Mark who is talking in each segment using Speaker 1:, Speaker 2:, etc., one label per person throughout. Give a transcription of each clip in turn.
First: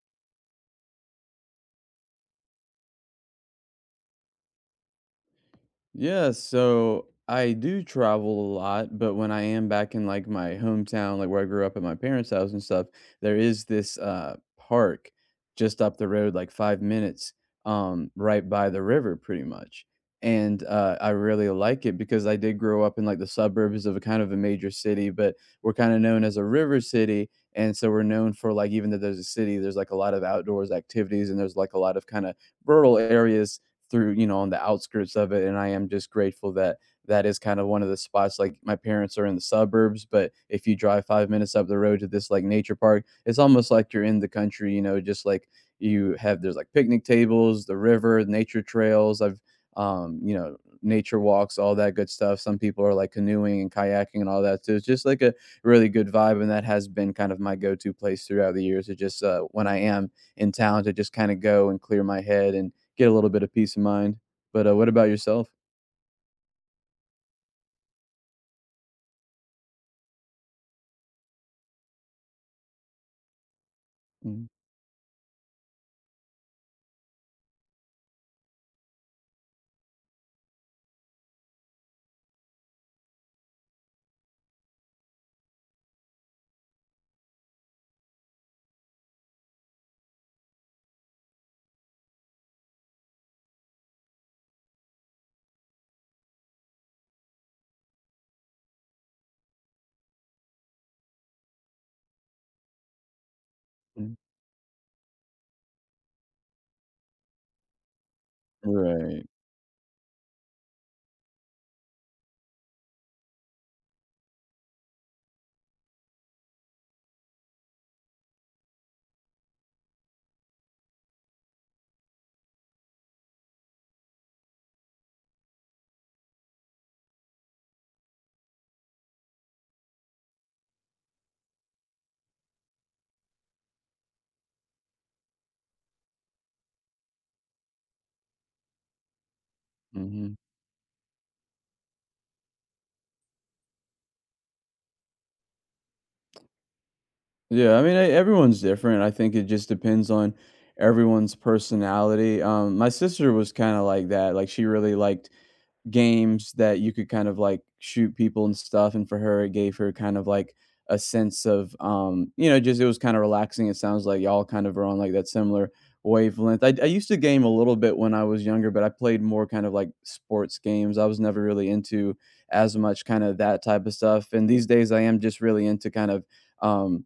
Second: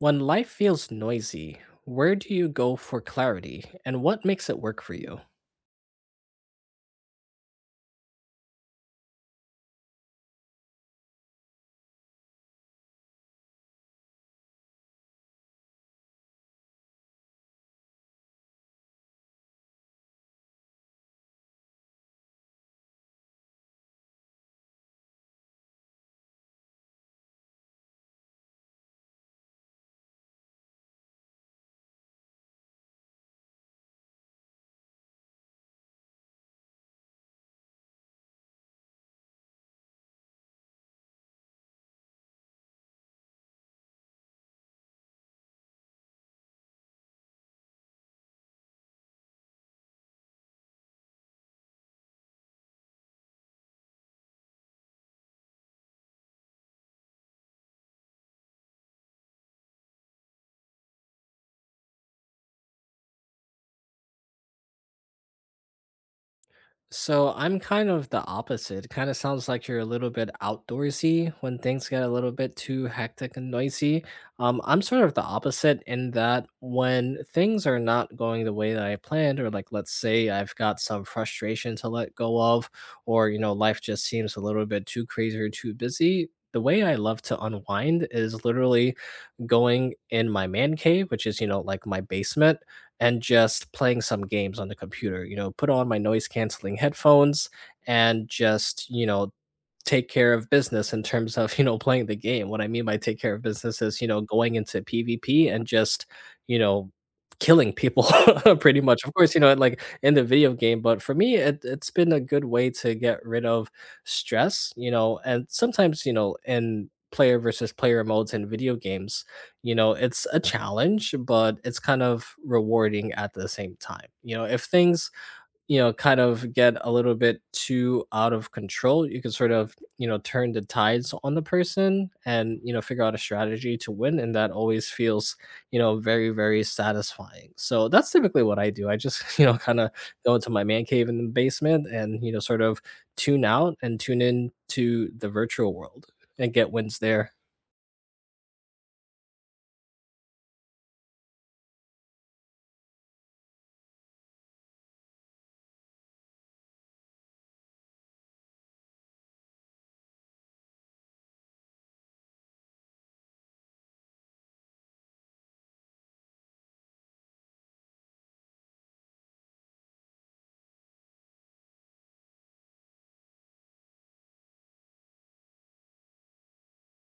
Speaker 1: When life feels noisy, where do you go for clarity and what makes it work for you?
Speaker 2: Yeah, so I do travel a lot, but when I am back in like my hometown, like where I grew up at my parents' house and stuff, there is this park just up the road, like 5 minutes, right by the river pretty much. And I really like it because I did grow up in like the suburbs of a kind of a major city, but we're kind of known as a river city. And so we're known for like, even though there's a city, there's like a lot of outdoors activities and there's like a lot of kind of rural areas through you know on the outskirts of it, and I am just grateful that that is kind of one of the spots. Like my parents are in the suburbs, but if you drive 5 minutes up the road to this like nature park, it's almost like you're in the country, you know, just like you have, there's like picnic tables, the river, nature trails. I've you know nature walks, all that good stuff. Some people are like canoeing and kayaking and all that, so it's just like a really good vibe, and that has been kind of my go-to place throughout the years to just when I am in town, to just kind of go and clear my head and get a little bit of peace of mind. But, what about yourself?
Speaker 1: So I'm kind of the opposite. It kind of sounds like you're a little bit outdoorsy when things get a little bit too hectic and noisy.
Speaker 2: Mhm.
Speaker 1: I'm sort of the opposite in that when things are not going the way that I planned, or like let's say I've got some frustration to let go of, or you know, life just seems a little bit too crazy or too busy. The way I love to unwind is literally going in my man cave, which is, you know, like my basement and just playing some games on the computer. You know, put on my noise canceling headphones and just, you know, take care of business in terms of, you know, playing the game. What I mean by take care of business is, you
Speaker 2: Mhm.
Speaker 1: know, going into PvP and just, you know, killing people pretty much. Of
Speaker 2: Right.
Speaker 1: course, you know, like in the video game, but for me, it's been a good way to get rid of stress, you know, and sometimes, you know, in player versus player modes in video games, you know, it's a challenge, but it's kind of rewarding at the same time. You know, if things you know, kind of get a little bit too out of control, you can sort of, you know, turn the tides on the person and, you know, figure out a strategy to win. And that always feels, you know, very, very satisfying. So that's typically what I do. I just, you know, kind of go
Speaker 2: Mhm.
Speaker 1: into my man cave in the basement and, you know, sort of tune out and tune in to the virtual world and get wins there.
Speaker 2: Yeah, I mean, e everyone's different. I think it just depends on everyone's personality. My sister was kinda like that. Like, she really liked games that you could kind of like shoot people and stuff, and for her, it gave her kind of like a sense of, you know, just it was kinda relaxing. It sounds like y'all kind of are on like that similar wavelength. I used to game a little bit when I was younger, but I played more kind of like sports games. I was never really into as much kinda that type of stuff, and these days, I am just really into kind of, um,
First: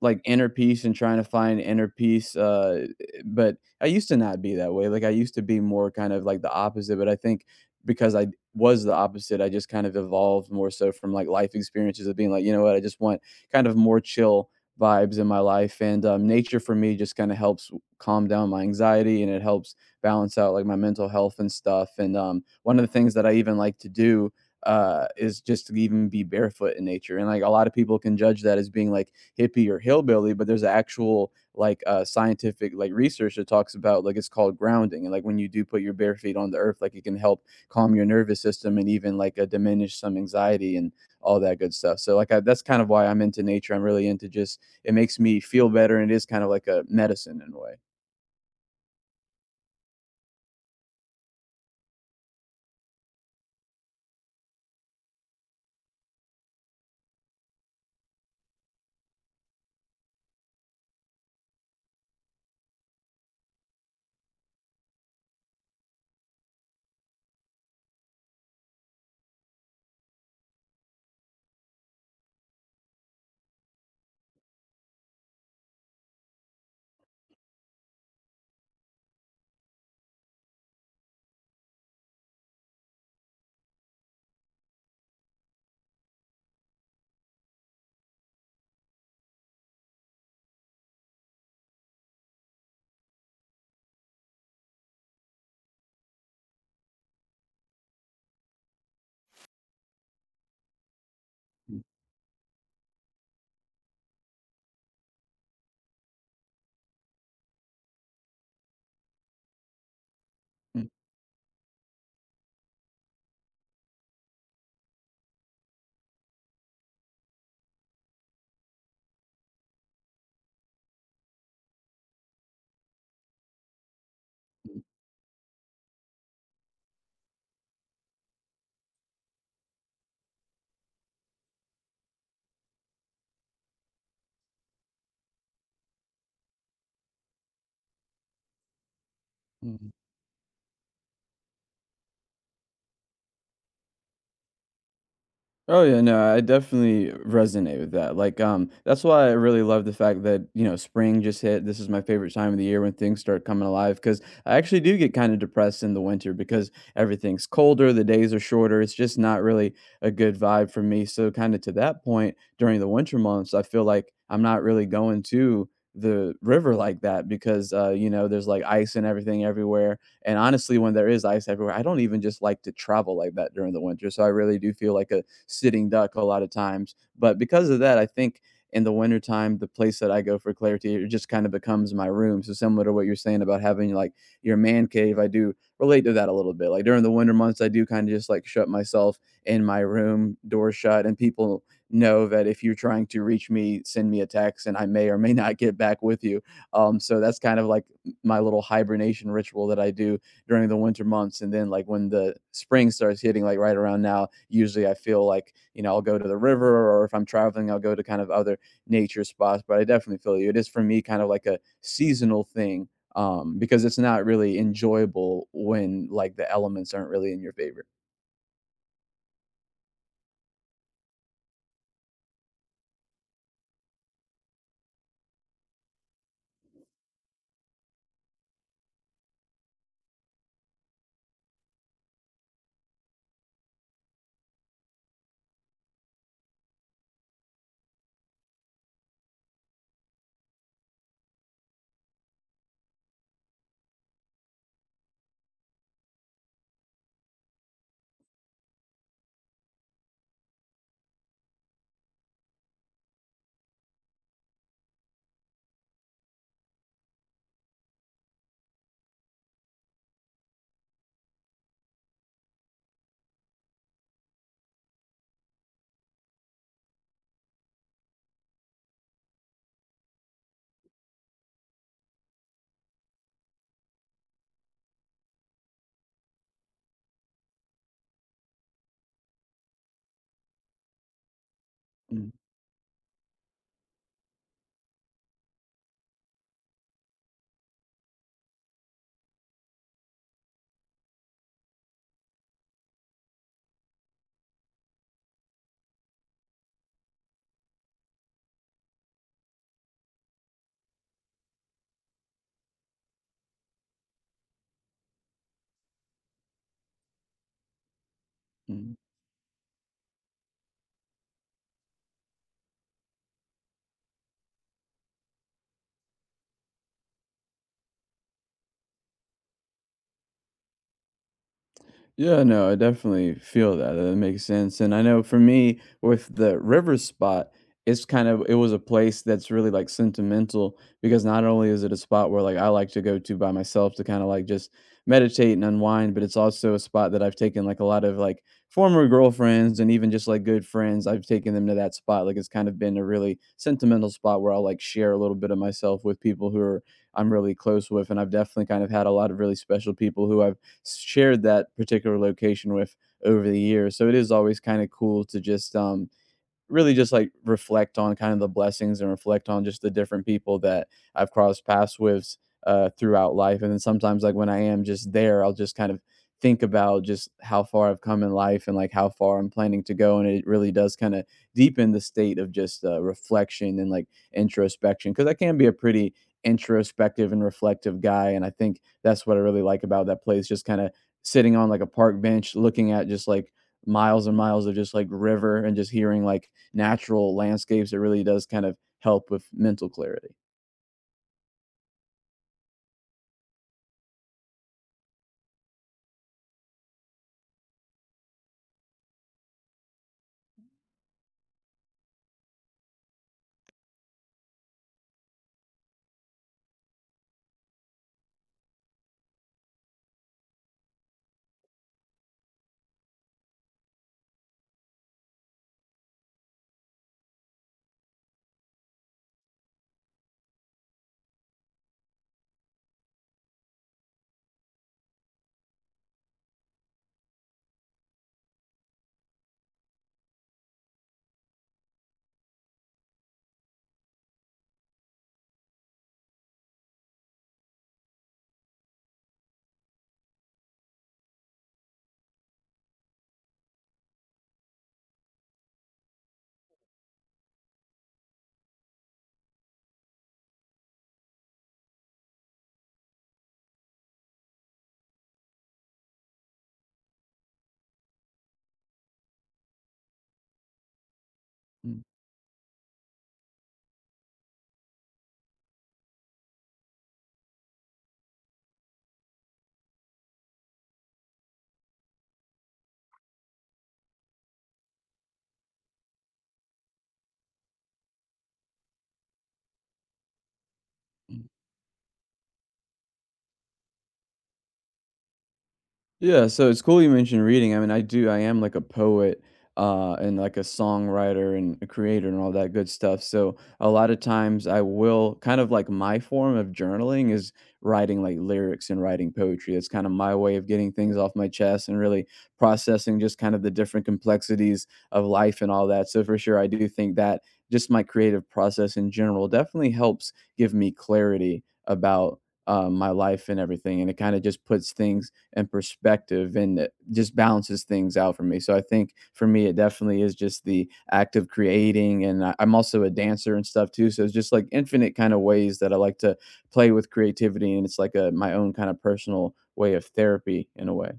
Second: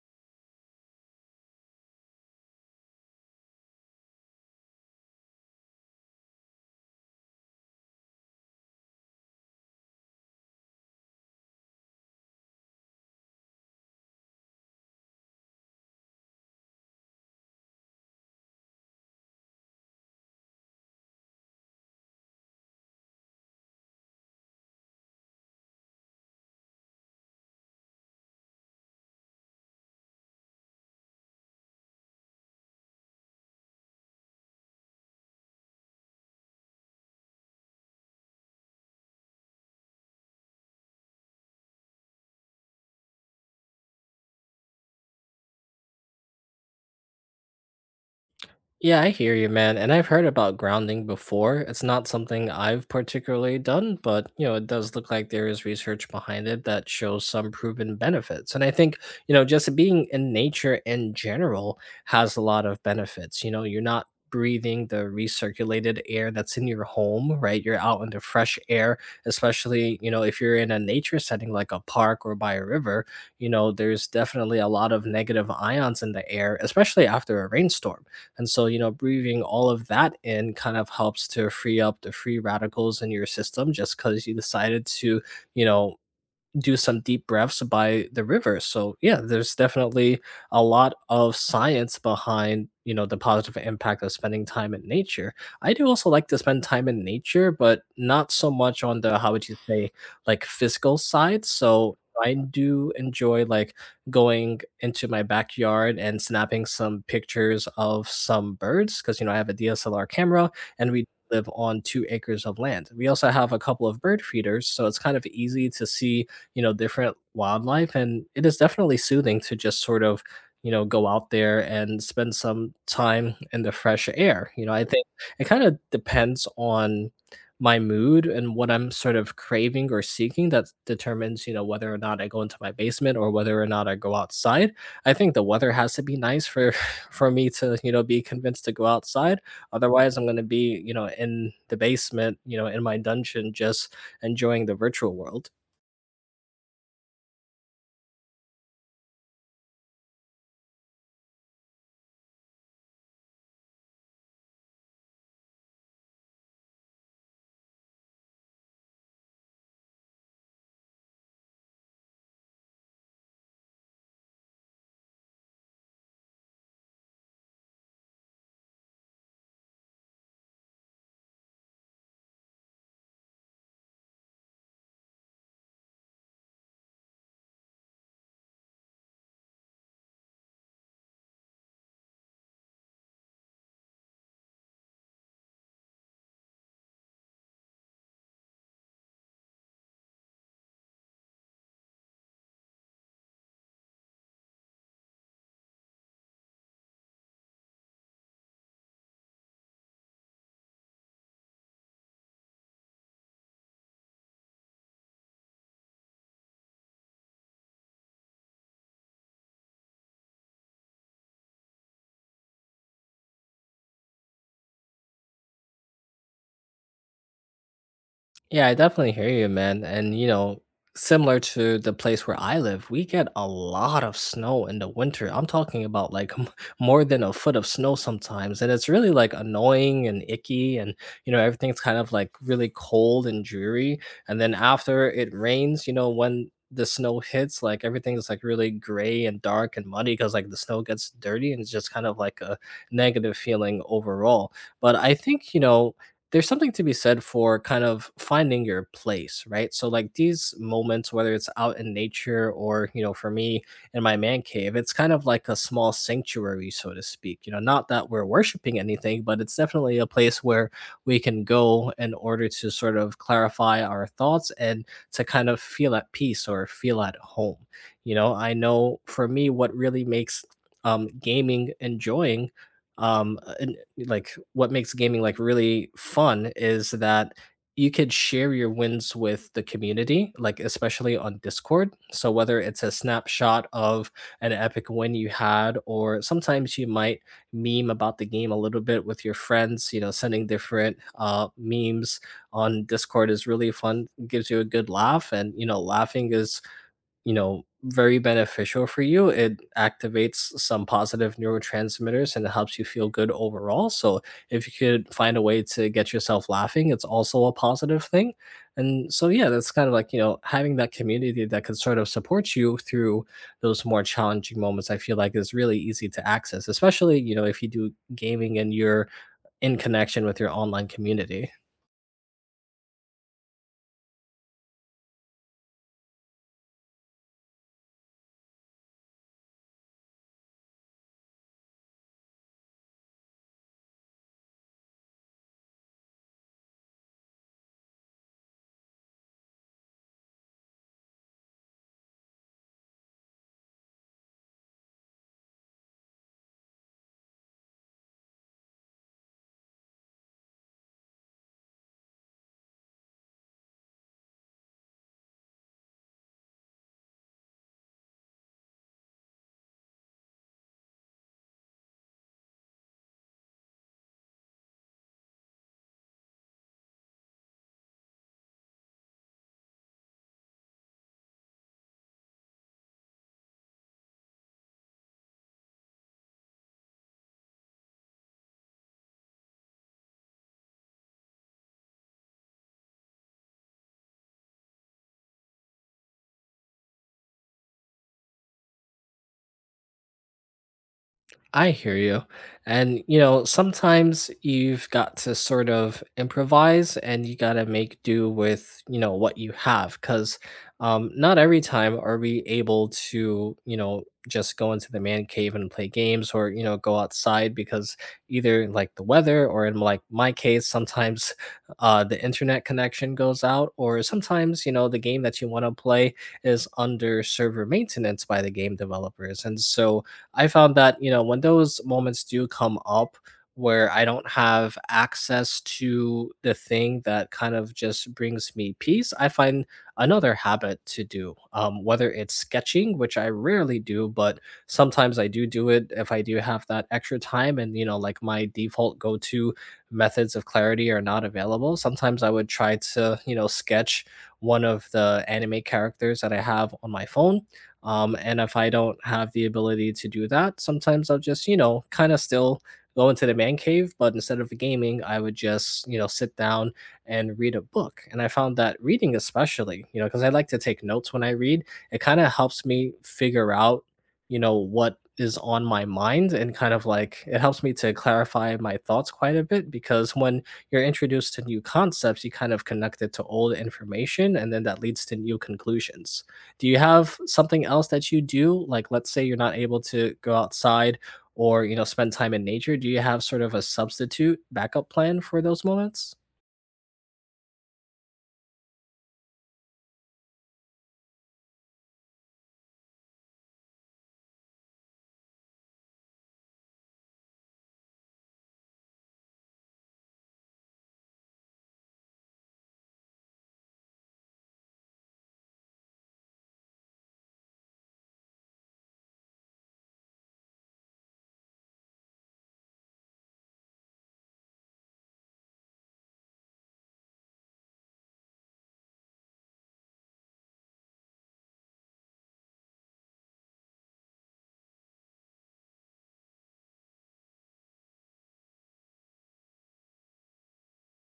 Speaker 2: like, inner peace and trying to find inner peace, but I used to not be that way. Like, I used to be more kind of like the opposite, but I think because I was the opposite, I just kind of evolved more so from like life experiences of being like, you know what, I just want kind of more chill vibes in my life. And nature for me just kind of helps calm down my anxiety, and it helps balance out like my mental health and stuff. And one of the things that I even like to do is just to even be barefoot in nature. And like a lot of people can judge that as being like hippie or hillbilly, but there's actual like scientific like research that talks about like it's called grounding, and like when you do put your bare feet on the earth, like it can help calm your nervous system and even like a diminish some anxiety and all that good stuff. So that's kind of why I'm into nature. I'm really into just it makes me feel better, and it is kind of like a medicine in a way.
Speaker 1: Yeah, I hear you, man. And I've heard about grounding before. It's not something I've particularly done, but you know, it does look like there is research behind it that shows some proven benefits. And I think, you know, just being in nature in general has a lot of benefits. You know, you're not breathing the recirculated air that's in your home, right? You're out in the fresh air, especially, you know, if you're in a nature setting like a park or by a river, you know, there's definitely a lot of negative ions in the air, especially after a rainstorm, and so, you know, breathing all of that in kind of helps to free up the free radicals in your system just because you decided to, you know, do some deep breaths by the river. So yeah, there's definitely a lot of science behind, you know, the positive impact of spending time in nature. I do also like to spend time in nature, but not so much on the, how would you say, like physical side. So I do enjoy like going into my backyard and snapping some pictures of some birds because you know I have a DSLR camera
Speaker 2: Mm-hmm.
Speaker 1: and we live on 2 acres of land. We also have a couple of bird feeders, so it's kind of easy to see, you know, different wildlife. And it is definitely soothing to just sort of, you know, go out there and spend some time in the fresh air. You know, I think it kind of depends on my mood and what I'm sort of craving or seeking that determines, you know, whether or not I go into my basement or whether or not I go outside. I think the weather has to be nice for for me to, you know, be convinced to go outside.
Speaker 2: Mm-hmm.
Speaker 1: Otherwise, I'm going to be, you know, in the basement, you know, in my dungeon just enjoying the virtual world.
Speaker 2: Oh yeah, no, I definitely resonate with that. Like, that's why I really love the fact that you know spring just hit. This is my favorite time of the year when things start coming alive, because I actually do get kind of depressed in the winter because everything's colder, the days are shorter. It's just not really a good vibe for me. So, kind of to that point, during the winter months, I feel like I'm not really going to the river like that because you know there's like ice and everything everywhere. And honestly, when there is ice everywhere, I don't even just like to travel like that during the winter. So I really do feel like a sitting duck a lot of times. But because of that, I think in the wintertime, the place that I go for clarity, it just kind of becomes my room. So similar to what you're saying about having like your man cave, I do relate to that a little bit. Like during the winter months, I do kind of just like shut myself in my room, door shut, and people know that if you're trying to reach me, send me a text, and I may or may not get back with you. So that's kind of like my little hibernation ritual that I do during the winter months, and then like when the spring starts hitting, like right around now, usually I feel like, you know, I'll go to the river, or if I'm traveling, I'll go to kind of other nature spots. But I definitely feel you, it is for me kind of like a seasonal thing, because it's not really enjoyable when like the elements aren't really in your favor.
Speaker 1: Yeah, I definitely hear you, man. And you know, similar to the place where I live, we get a lot of snow in the winter. I'm talking about like more than a foot of snow sometimes, and it's really like annoying and icky, and you know, everything's kind of like really cold and dreary. And then after it rains, you know, when the snow hits, like everything's like really gray and dark and muddy because like the snow gets dirty, and it's just kind of like a negative feeling overall. But I think you know there's something to be said for kind of finding your place, right? So like these moments, whether it's out in nature or you know, for me in my man cave, it's kind of like a small sanctuary, so to speak. You know, not that we're worshiping anything, but it's definitely a place where we can go in order to sort of clarify our thoughts and to kind of feel at peace or feel at home. You know, I know for me, what really makes um, gaming enjoying like what makes gaming like really fun is that you could share your wins with the community, like especially on Discord. So
Speaker 2: Mhm.
Speaker 1: whether it's a snapshot of an epic win you had, or sometimes you might meme about the game a little bit with your friends, you know, sending different memes on Discord is really fun. Gives you a good laugh, and you know, laughing is, you know, very beneficial for you. It activates some positive neurotransmitters and it helps you feel good overall, so if you could find a way to get yourself laughing, it's also a positive thing.
Speaker 2: Mhm.
Speaker 1: And so yeah, that's kind of like, you know, having that community that can sort of support you through those more challenging moments I feel like is really easy to access, especially, you know, if you do gaming and you're in connection with your online community.
Speaker 2: Yeah, no, I definitely feel that. That makes sense. And I know for me, with the river spot, it's kind of it was a place that's really like sentimental, because not only is it a spot where like I like to go to by myself to kind of like just meditate and unwind, but it's also a spot that I've taken like a lot of like former girlfriends and even just like good friends. I've taken them to that spot. Like it's kind of been a really sentimental spot where I'll like share a little bit of myself with people who are I'm really close with. And I've definitely kind of had a lot of really special people who I've shared that particular location with over the years. So it is always kind of cool to just really just like reflect on kind of the blessings and reflect on just the different people that I've crossed paths with throughout life. And then sometimes, like when I am just there, I'll just kind of think about just how far I've come in life and like how far I'm planning to go. And it really does kind of deepen the state of just reflection and like introspection, because I can be a pretty introspective and reflective guy. And I think that's what I really like about that place, just kind of sitting on like a park bench looking at just like miles and miles of just like river, and just hearing like natural landscapes, it really does kind of help with mental clarity.
Speaker 1: I hear you. And, you know, sometimes you've got to sort of improvise and you got to make do with, you know, what you have. Cause not every time are we able to, you know, just go into the man cave and play games or, you know, go outside because either like the weather or in like my case, sometimes the internet connection goes out or sometimes, you know, the game that you want to play is under server maintenance by the game developers. And so, I found that, you know, when those moments do come up where I don't have access to the thing that kind of just brings me peace, I find another habit to do, whether it's sketching, which I rarely do, but sometimes I do do it if I do have that extra time and, you know, like my default go to methods of clarity are not available. Sometimes I would try to, you know, sketch one of the anime characters that I have on my phone, and if I don't have the ability to do that, sometimes I'll just, you know, kind of still go into the man cave, but instead of gaming, I would just, you know, sit down and read a book. And I found that reading, especially, you know, because I like to take notes when I read, it
Speaker 2: Mm.
Speaker 1: kind of helps me figure out, you know, what is on my mind and kind of like it helps me to clarify my thoughts quite a bit because when you're introduced to new concepts, you kind of connect it to old information and then that leads to new conclusions. Do you have something else that you do? Like, let's say you're not able to go outside or, you know, spend time in nature. Do you have sort of a substitute backup plan for those moments?
Speaker 2: Yeah, so it's cool you mentioned reading. I mean, I do. I am like a poet and like a songwriter and a creator and all that good stuff. So a lot of times I will kind of like my form of journaling is writing like lyrics and writing poetry. It's kind of my way of getting things off my chest and really processing just kind of the different complexities of life and all that. So for sure, I do think that just my creative process in general definitely helps give me clarity about my life and everything. And it kind of just puts things and perspective, and it just balances things out for me. So I think for me, it definitely is just the act of creating. I'm also a dancer and stuff too. So it's just like infinite kind of ways that I like to play with creativity. And it's like my own kind of personal way of therapy in a way.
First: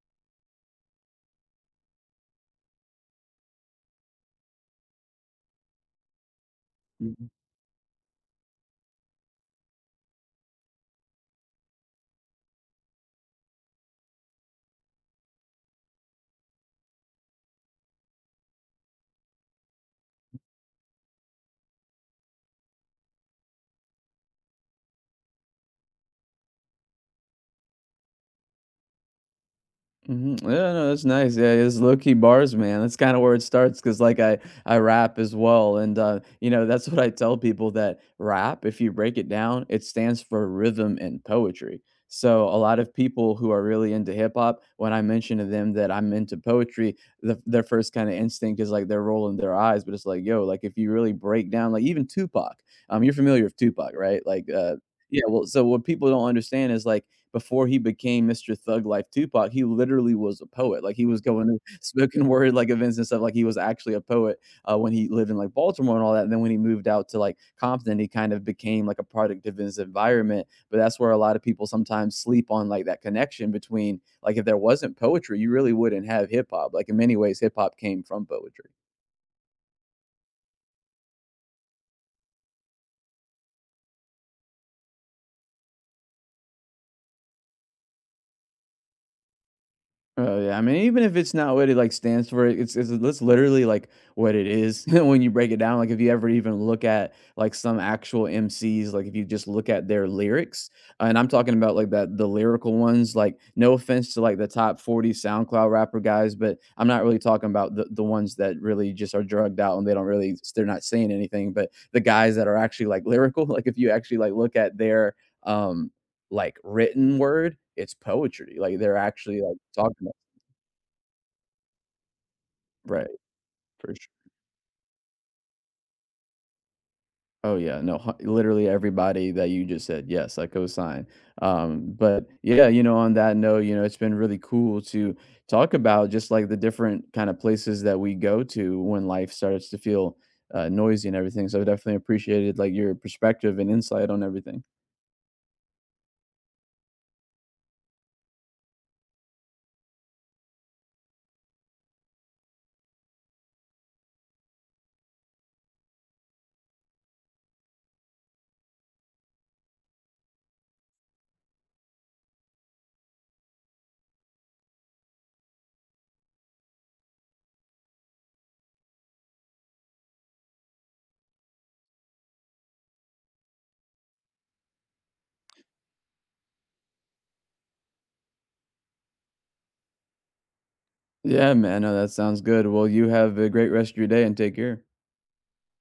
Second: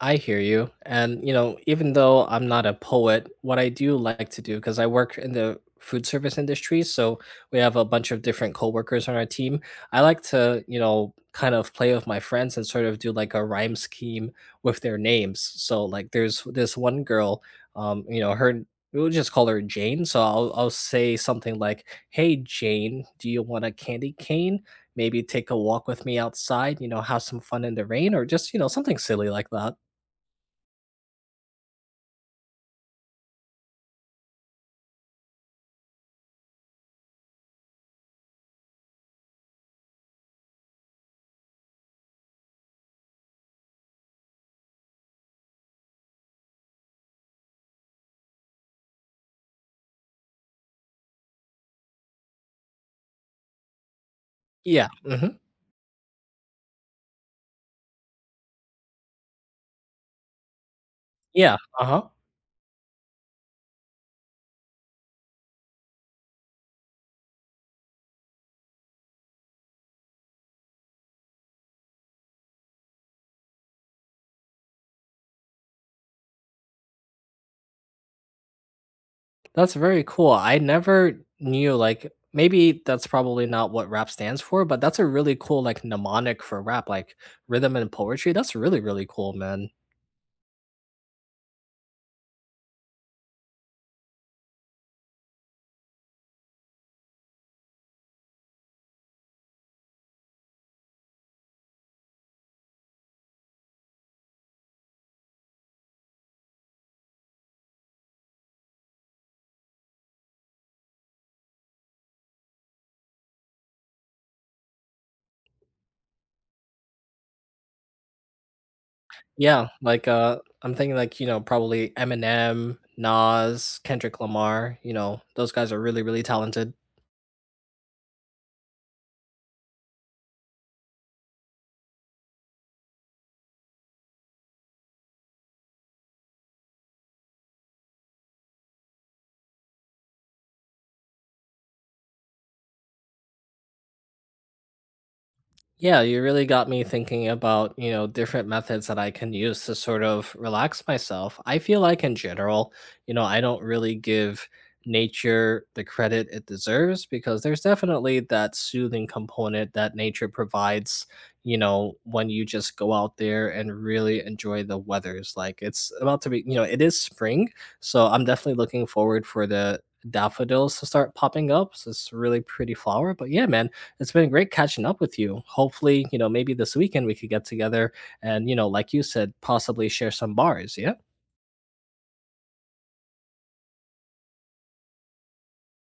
Speaker 1: I hear you. And, you know, even though I'm not a poet, what I do like to do, because I work in the food service industry, so we have a bunch of different coworkers on our team. I like to, you know, kind of play with my friends and sort of do like a rhyme scheme with their names. So, like, there's this one girl, you know, her, we'll just call her Jane. So I'll say something like, hey, Jane, do you want a candy cane? Maybe take a walk with me outside, you know, have some fun in the rain, or just, you know, something silly like that.
Speaker 2: Mhm. Yeah, no, that's nice. Yeah, it's low key bars, man. That's kind of where it starts because, like, I rap as well, and you know that's what I tell people, that rap, if you break it down, it stands for rhythm and poetry. So a lot of people who are really into hip hop, when I mention to them that I'm into poetry, their first kind of instinct is like they're rolling their eyes, but it's like, yo, like if you really break down, like even Tupac, you're familiar with Tupac, right? Like,
Speaker 1: Yeah,
Speaker 2: yeah,
Speaker 1: mhm.
Speaker 2: well, so what people don't understand is like before he became Mr. Thug Life Tupac, he literally was a poet. Like he was going
Speaker 1: Yeah,
Speaker 2: to
Speaker 1: uh-huh.
Speaker 2: spoken word like events and stuff. Like he was actually a poet when he lived in like Baltimore and all that. And then when he moved out to like Compton, he kind of became like a product of his environment. But that's where a lot of people sometimes sleep on like that connection between like if there wasn't poetry, you really wouldn't have hip hop. Like in many ways, hip hop came from poetry.
Speaker 1: That's very cool. I never knew, like maybe that's probably not what rap stands for, but that's a really cool, like, mnemonic for rap, like, rhythm and poetry. That's really, really cool, man.
Speaker 2: Oh yeah, I mean, even if it's not what it like stands for, it's that's literally like what it is when you break it down. Like if you ever even look at like some actual MCs, like if you just look at their lyrics, and I'm talking about like that the lyrical ones. Like no offense to like the top 40 SoundCloud rapper guys, but I'm not really talking about the ones that really just are drugged out, and they don't really they're not saying anything. But the guys that are actually like lyrical, like if you actually like look at their um like written word, it's poetry. Like they're actually like
Speaker 1: Yeah, like,
Speaker 2: talking.
Speaker 1: I'm thinking, like, you know, probably Eminem,
Speaker 2: Right,
Speaker 1: Nas,
Speaker 2: for sure.
Speaker 1: Kendrick Lamar, you know, those guys are really, really talented.
Speaker 2: Oh, yeah, no, hu literally everybody that you just said, yes, I co-sign. But yeah, you know, on that note, you know, it's been really cool to talk about just, like, the different kinda places that we go to when life starts to feel, noisy and everything, so I definitely appreciated, like, your perspective and insight on everything.
Speaker 1: Yeah, you really got me thinking about, you know, different methods that I can use to sort of relax myself. I feel like in general, you know, I don't really give nature the credit it deserves because there's definitely that soothing component that nature provides, you know, when you just go out there and really enjoy the weathers. Like it's about to be, you know, it is spring, so I'm definitely looking forward for the daffodils to start popping up. So it's a really pretty flower, but yeah, man, it's been great catching up with you. Hopefully, you know, maybe this weekend we could get together and, you know, like you said, possibly share some bars. Yeah.
Speaker 2: Yeah, man, no, that sounds good. Well, you have a great rest of your day and take care.